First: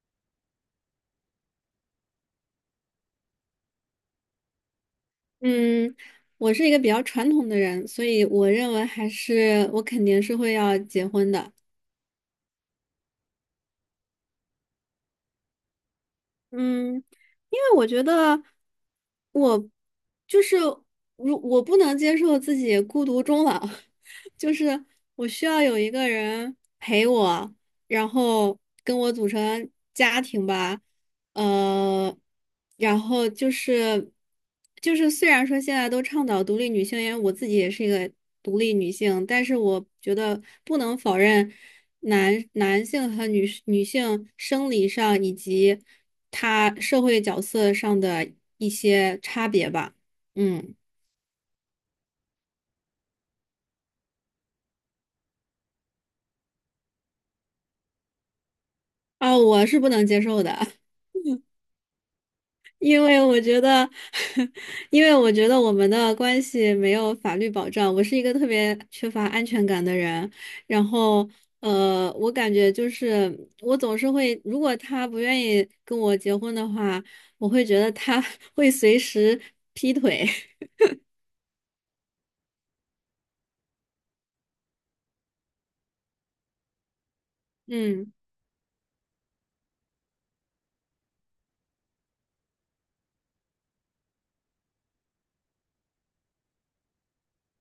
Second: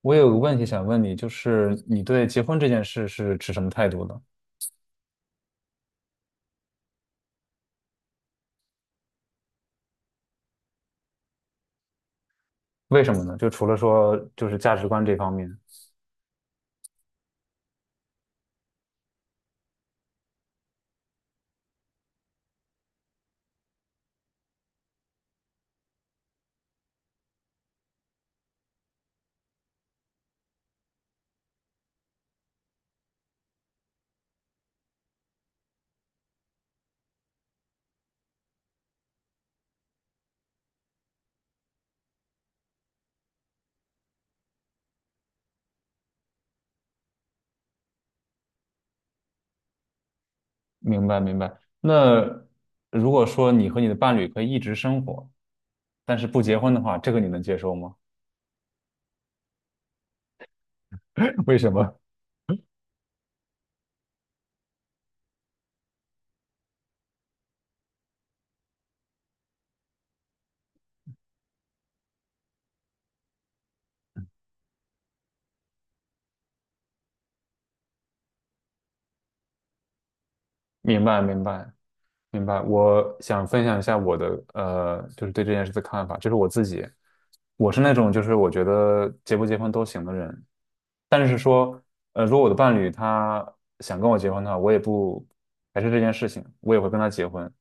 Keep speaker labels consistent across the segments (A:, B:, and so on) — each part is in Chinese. A: 我有个问题想问你，就是你对结婚这件事是持什么态度的？
B: 嗯，我是一个比较传统的人，所以我认为还是我肯定是会要结婚的。
A: 为什么呢？就除了说就是价值观这方面，
B: 嗯，因为我觉得我就是如我不能接受自己孤独终老，就是我需要有一个人陪我，然后跟我组成家庭吧，呃，然后虽然说现在都倡导独立女性，因为我自己也是一个独立女性，但是我觉得不能否认男性和女性生理上以及他社会角色上的一些差别吧。嗯，
A: 明白明白。那如果说你和你的伴侣可以一直生活，但是不结婚的话，这个你能接受吗？
B: 啊，我是不能接受的，
A: 为什么？
B: 因为我觉得，因为我觉得我们的关系没有法律保障，我是一个特别缺乏安全感的人，然后。我感觉就是我总是会，如果他不愿意跟我结婚的话，我会觉得他 会随时劈腿。
A: 明白明白明白。我想分享一下我的就是对这件事的看法，就是我自己，我 是那种
B: 嗯
A: 就是我觉得结不结婚都行的人，但是说，如果我的伴侣他想跟我结婚的话，我也不排斥这件事情，我也会跟他结婚。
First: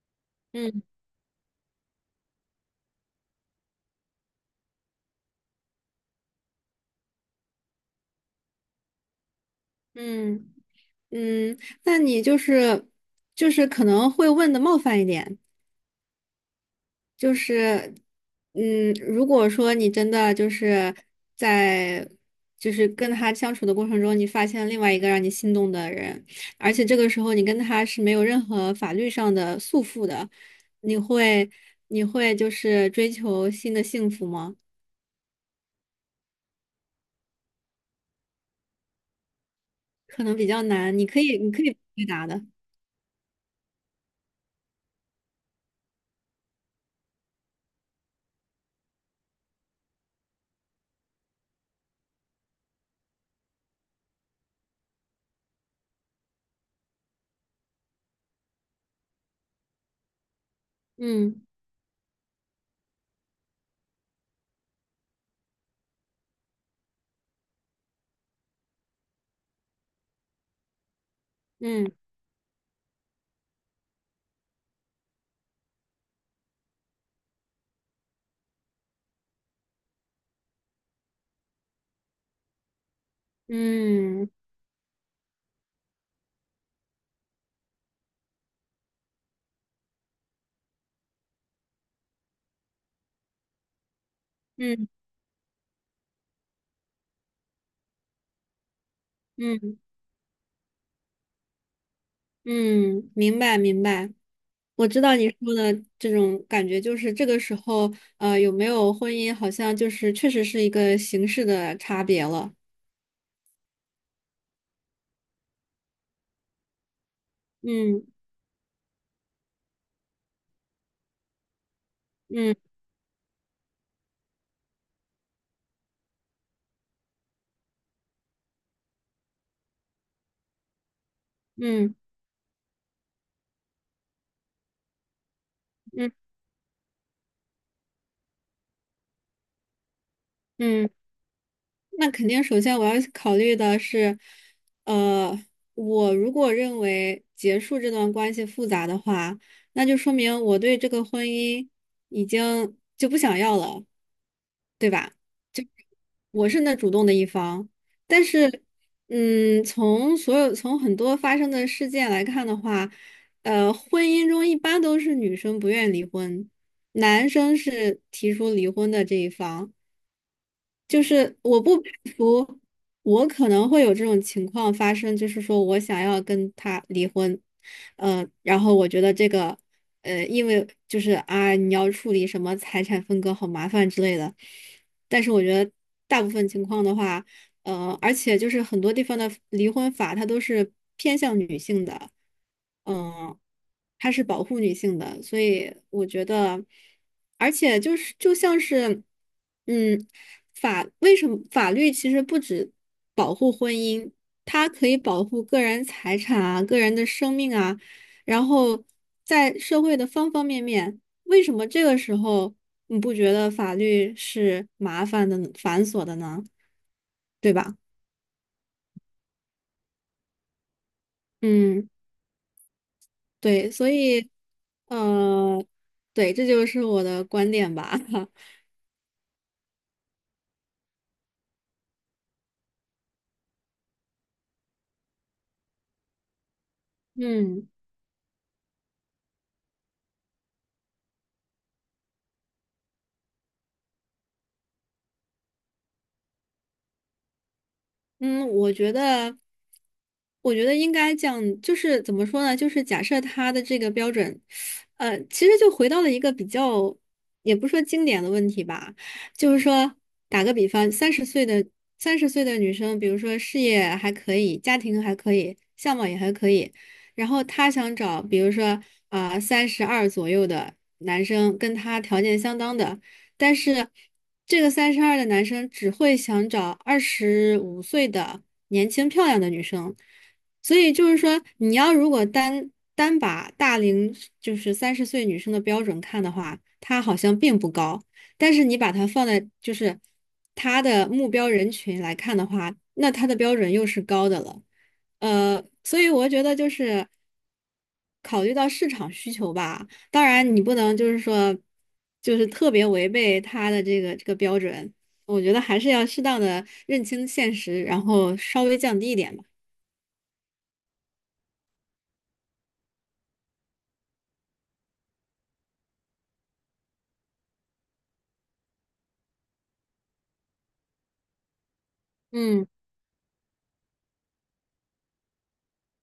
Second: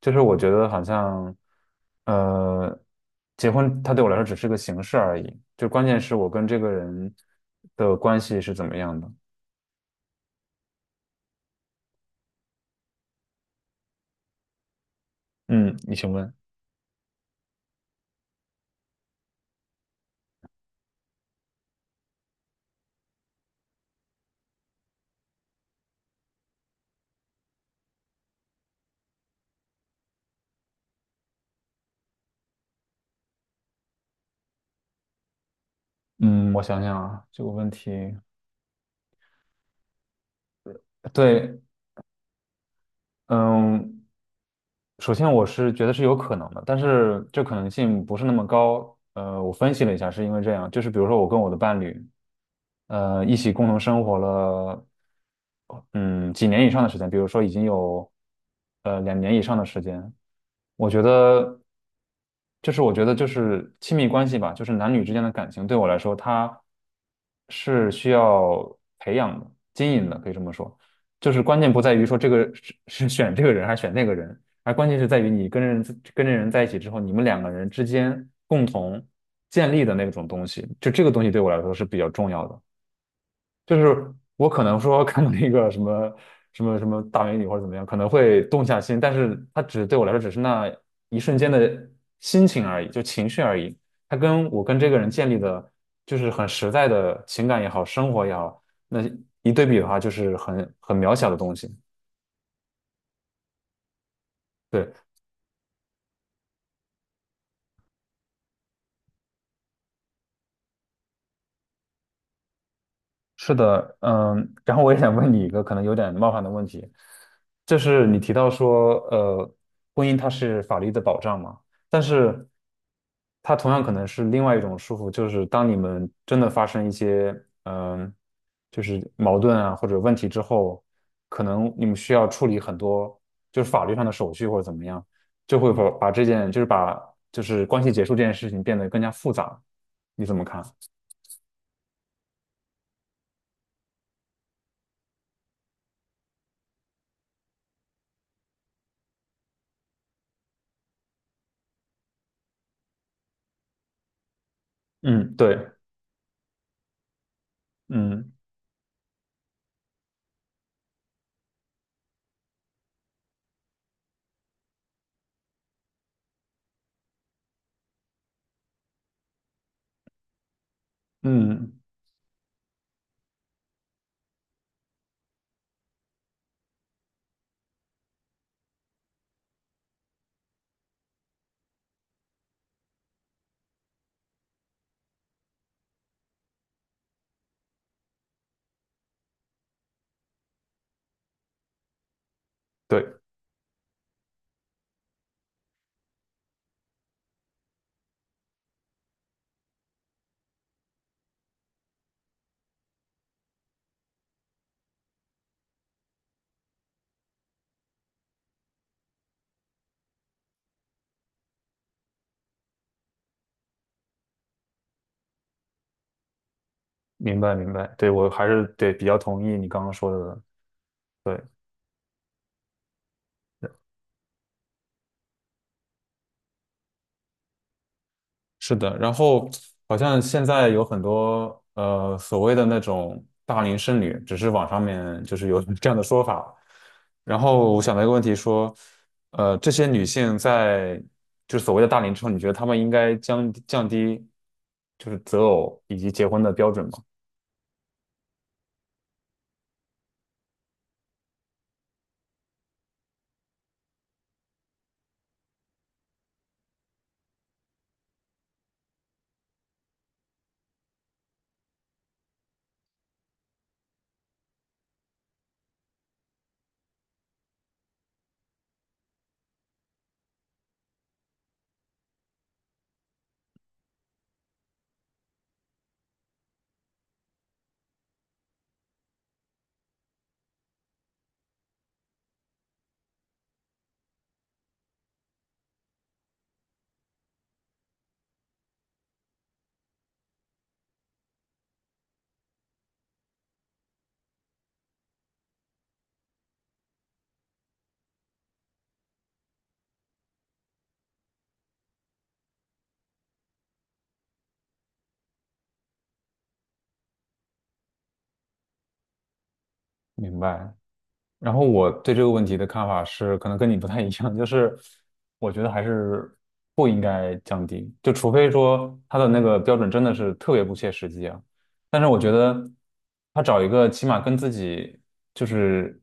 A: 就是我觉得好
B: 嗯
A: 像，呃，结婚它对我来说只是个形式而已，就关键是我跟这个人的关系是怎么样的。
B: 嗯。嗯，那你就是可能会问的冒犯一点，
A: 嗯，你请问。
B: 就是如果说你真的就是在就是跟他相处的过程中，你发现另外一个让你心动的人，而且这个时候你跟他是没有任何法律上的束缚的，你会你会就是追求新的幸福吗？
A: 嗯，我想想啊，这个问题，
B: 可能比较难，你可以你
A: 对，
B: 可以回答的，
A: 嗯，首先我是觉得是有可能的，但是这可能性不是那么高。我分析了一下，是因为这样，就是比如说我跟我的伴侣。一起共同生活了，嗯，几年以上的时间，比如说已经有两年以上的时间，我觉
B: 嗯
A: 得，就是我觉得就是亲密关系吧，就是男女之间的感情，对我来说，它是需要培养的、经营的，可以这么说。就是关键不在
B: 嗯
A: 于说这个是选这个人还是选那个人，而关键是在于你跟人跟这人在一起之后，你们两个人之间共同建立的那种东西，就这个东西对我来说是比较重要的。就是
B: 嗯
A: 我可能说看到一个什么什么大美女或者怎么样，可能会动下心，但是它只对我来说只是那一瞬间的心情而已，就情绪而已。它跟我跟
B: 嗯
A: 这个人建立的，就是很实在的情感也好，生活也好，那一对
B: 嗯，
A: 比的话，就是很渺小的东西。
B: 嗯明白明白。我
A: 对。
B: 知道你说的这种感觉，就是这个时候，有没有婚姻，好像就是确实是一个形式的差别了。
A: 是的，嗯，然后我也想问你一个可能有点冒犯的问题，就
B: 嗯
A: 是你提到说，婚姻它是法律的保障嘛，但是
B: 嗯
A: 它同样可能是另外一种束缚，就是当你们真的发生一些，嗯，就是矛盾啊或者问题之后，可能你
B: 嗯
A: 们需要处理很多就是法律上的手续或者怎么样，就会把
B: 嗯
A: 把这件就是把就是关系结束这件事情变得更加复杂，你怎么看？
B: 嗯，那肯定，首先我要考虑的是，呃，我如果认为结束这段关系复杂的话，那就说明我对这个婚姻已经就不想要了，对吧？
A: 嗯，对，
B: 我是那主动的一方，但
A: 嗯
B: 是，嗯，从所有从很多发生的事件来看的话，婚姻中一般都是女生不愿离婚，男生是提出离婚的这一方。就是我不
A: 嗯。
B: 排除我可能会有这种情况发生，就是说我想要跟他离婚，然后我觉得这个，因为就是啊，你要处理什么财产分割好麻烦之类的，但是我觉得大部分情况的话。而且就是很多地方的离婚法，它都是偏向女性的，
A: 对，
B: 嗯、它是保护女性的，所以我觉得，而且就是就像是，嗯，为什么法律其实不止保护婚姻，它可以保护个人财产啊、个人的生命啊，然后在社会的方方面面，为什么这个时候你不觉得法律是麻烦的、繁琐的呢？
A: 明
B: 对
A: 白明
B: 吧？
A: 白，对我还是对比较同意你刚刚说的，对，
B: 嗯，对，所以，呃，对，这就是我的观点吧。
A: 是的。然后好像现在有很多所谓的那种大龄剩女，只是网上面就是有 这样的说法。然
B: 嗯。
A: 后我想到一个问题说，这些女性在就是所谓的大龄之后，你觉得她们应该降低就是择偶以及结婚的标准吗？
B: 嗯，我觉得，我觉得应该这样，就是怎么说呢？就是假设他的这个标准，其实就回到了一个比较，也不是说经典的问题吧，就是说，打个比方，三十岁的女生，比如说事业还可以，家庭还可以，相貌也还可以，然后她想找，比如说啊，三十二左右的男生，跟她条件相当的。但是这个三十二的男生只会想找二十五岁的年轻漂亮的女生，所以就是说，你要如果单单把大龄就是三十岁女生的标准看的话，他好像并不高，但是你把它放在就是他的目标人群来看的话，那他的标准又是高的了。所以我觉得就是考虑到市场需求吧，当然，你不能就是说，就是特别违背他的这个标准。我觉得还是要适当的认清现实，然后稍微降低一点吧。
A: 明白。然后我对这个问题的看法是，可能跟你不太一样，就是我觉得还是不应该降低，就除非说他的那个标准真的是特别不切实际啊。但是我觉得
B: 嗯
A: 他找一个起码跟自己就是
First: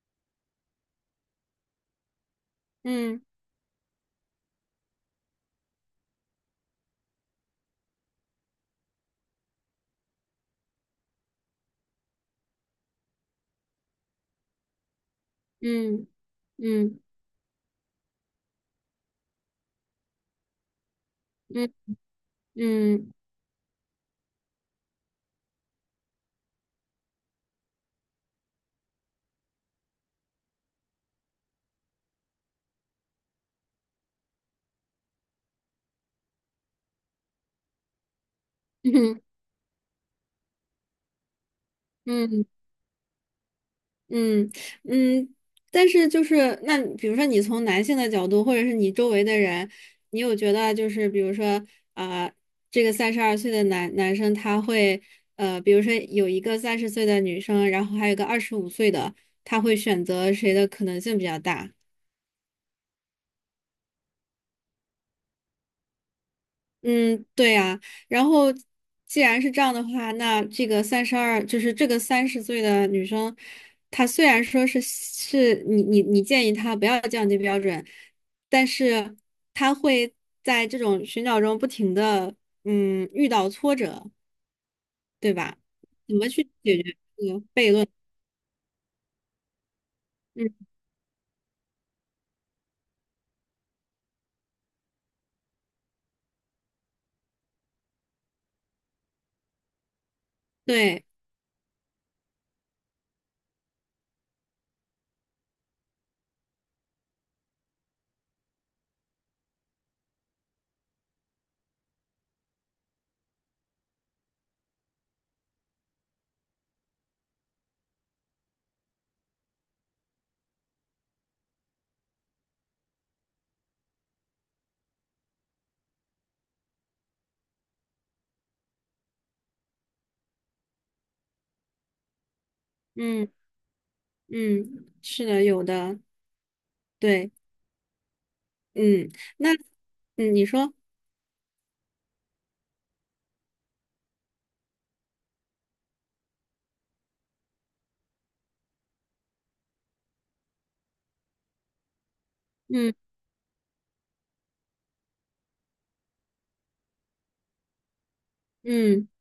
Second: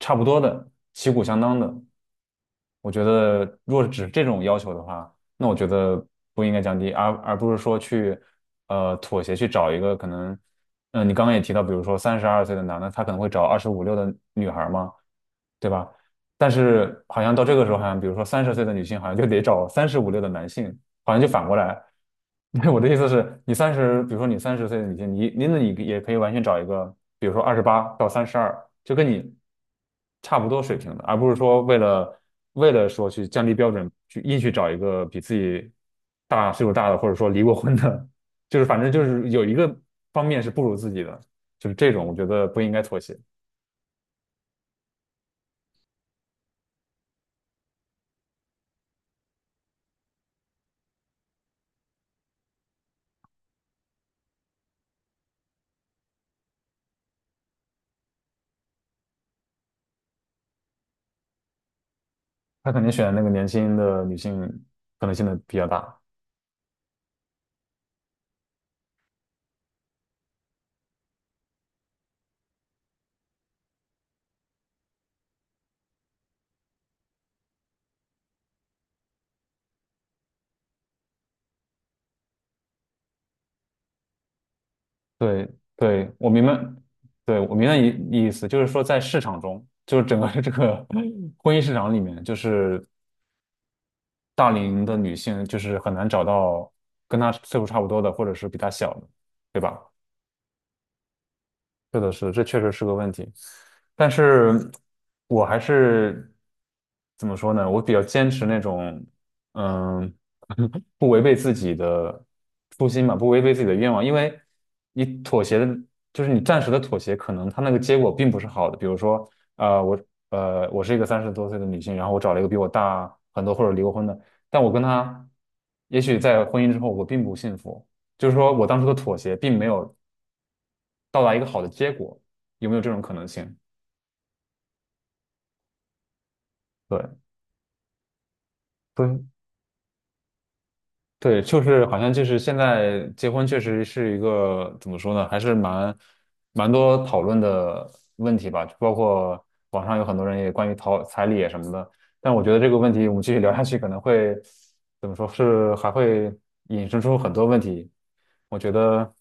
A: 差不多的、旗鼓相当的，我觉
B: 嗯
A: 得若果只是这种要求的话，那我觉得不应该降低，而不是说去妥协去找一个可能。嗯，你刚刚也提到，比如说三十二岁的男的，他可能会找二十五六的女孩儿嘛，对吧？
B: 嗯
A: 但
B: 嗯
A: 是好像到这个时候，好像比如说三十岁的女性，好像就得找三十五六的男性，好像就反过
B: 嗯
A: 来。我的意思
B: 嗯
A: 是，你三十，比如说你三十岁的女性，你那你也可以完全找一个，比如说二十八到三十二，就跟你差不多水平的，而不是说为了为了说去降低标准，去硬去找一个比自己大岁数大的，或者说离过婚的，就是反正
B: 嗯
A: 就
B: 嗯。
A: 是有一个方面是不如自己的，就是这种我觉
B: 嗯
A: 得不应该妥协。
B: 嗯嗯，但是就是那，比如说你从男性的角度，或者是你周围的人，你有觉得就是比如说啊、这个32岁的男生他会比如说有一个三十岁的女生，然后还有一个二十五岁的，他会选择谁的可能性比较大？
A: 他肯定选那个年轻的女性，可能性的比较大。
B: 嗯，对呀，然后既然是这样的话，那这个三十二，就是这个三十岁的女生，她虽然说是你建议她不要降低标准，但是她会在这种寻找中不停的遇到挫折，对
A: 对，
B: 吧？
A: 对，
B: 怎么
A: 我
B: 去
A: 明白，
B: 解决这个
A: 对，我明
B: 悖
A: 白
B: 论？
A: 意思，就是说在市场中，就是整个这
B: 嗯，
A: 个婚姻市场里面，就是大龄的女性就是很难找到跟她岁数差不多的，或者是比她小的，对吧？
B: 对，
A: 是的，是的，这确实是个问题。但是我还是怎么说呢？我比较坚持那种，嗯，不违背自己的初心嘛，不违背自己的愿望。因为你妥协的，就是你暂时的妥协，可能他那个结果并不是好的。比如说，呃，我我是一个三十多岁的女性，然后我找了一个比我大很多或者离过婚的，但我跟他，也许在婚姻之后我并不幸福。就是说我当初的妥协并没有到达一个好的结果，有没有这种可能
B: 嗯
A: 性？
B: 嗯，是的，有的，
A: 对，
B: 对，嗯，
A: 对，
B: 那嗯你说，
A: 对，就是好像就是现在结婚确实是一个怎么说呢，还是蛮多讨论的问题吧，包括网上有很多人也关于讨彩礼啊什么的，但我觉得这个问
B: 嗯
A: 题我们继续聊下去可能会怎么说是还会引申出很多问题，我觉
B: 嗯，
A: 得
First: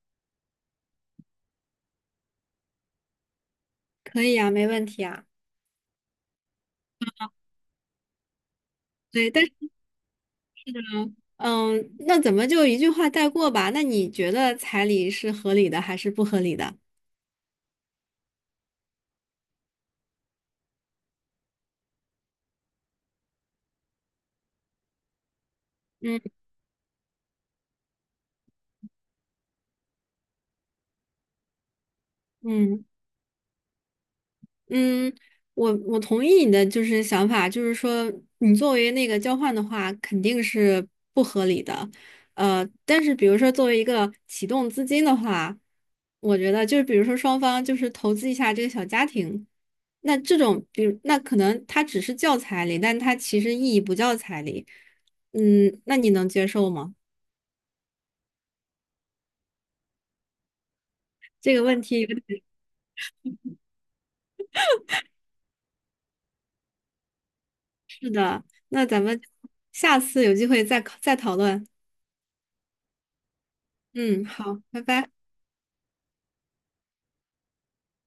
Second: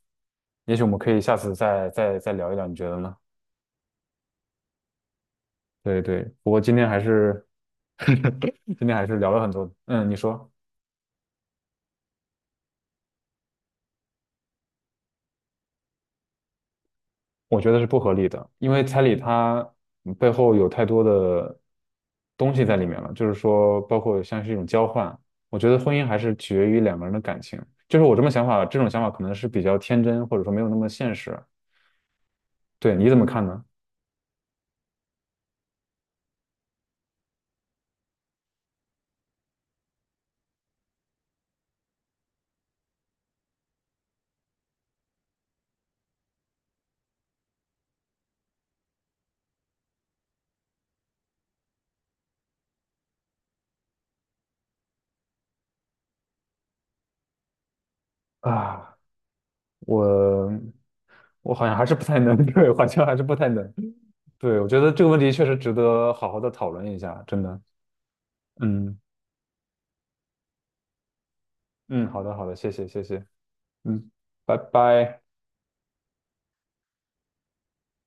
A: 也许我们可以下次再再聊一聊，你觉得呢？
B: 可以啊，没问题啊。
A: 对对，不过今天还是 今天还是
B: 对，
A: 聊了
B: 但
A: 很
B: 是。
A: 多，嗯，你说。
B: 嗯，那怎么就一句话带过吧？那你觉得彩礼是合理的还是不合理的？
A: 我觉得是不合理的，因为彩礼它背后有太多的东西在里面了，就是说，包括像是一种交换。我觉得婚姻还是
B: 嗯
A: 取决于两个人的感情，就是我这么想法，这种想法可能是比较天真，或者说没有那么现实。
B: 嗯
A: 对，你怎么看呢？
B: 嗯，我同意你的就是想法，就是说你作为那个交换的话，肯定是不合理的。但是比如说作为一个启动资金的话，我觉得就是比如说双方就是投资一下这个小家庭，那这种比如那可能它只是叫彩礼，但它其实意义不叫彩礼。嗯，那你能接受吗？
A: 啊，我我
B: 这个
A: 好像
B: 问
A: 还是
B: 题
A: 不
B: 有
A: 太能，
B: 点，
A: 对，好像还是不太能。对，我觉得这个问题确实值得好好的讨论一下，真的。
B: 是的，那
A: 嗯
B: 咱们下次有机会再讨论。
A: 嗯，好的好的，谢谢谢谢，嗯，
B: 嗯，
A: 拜
B: 好，拜拜。
A: 拜。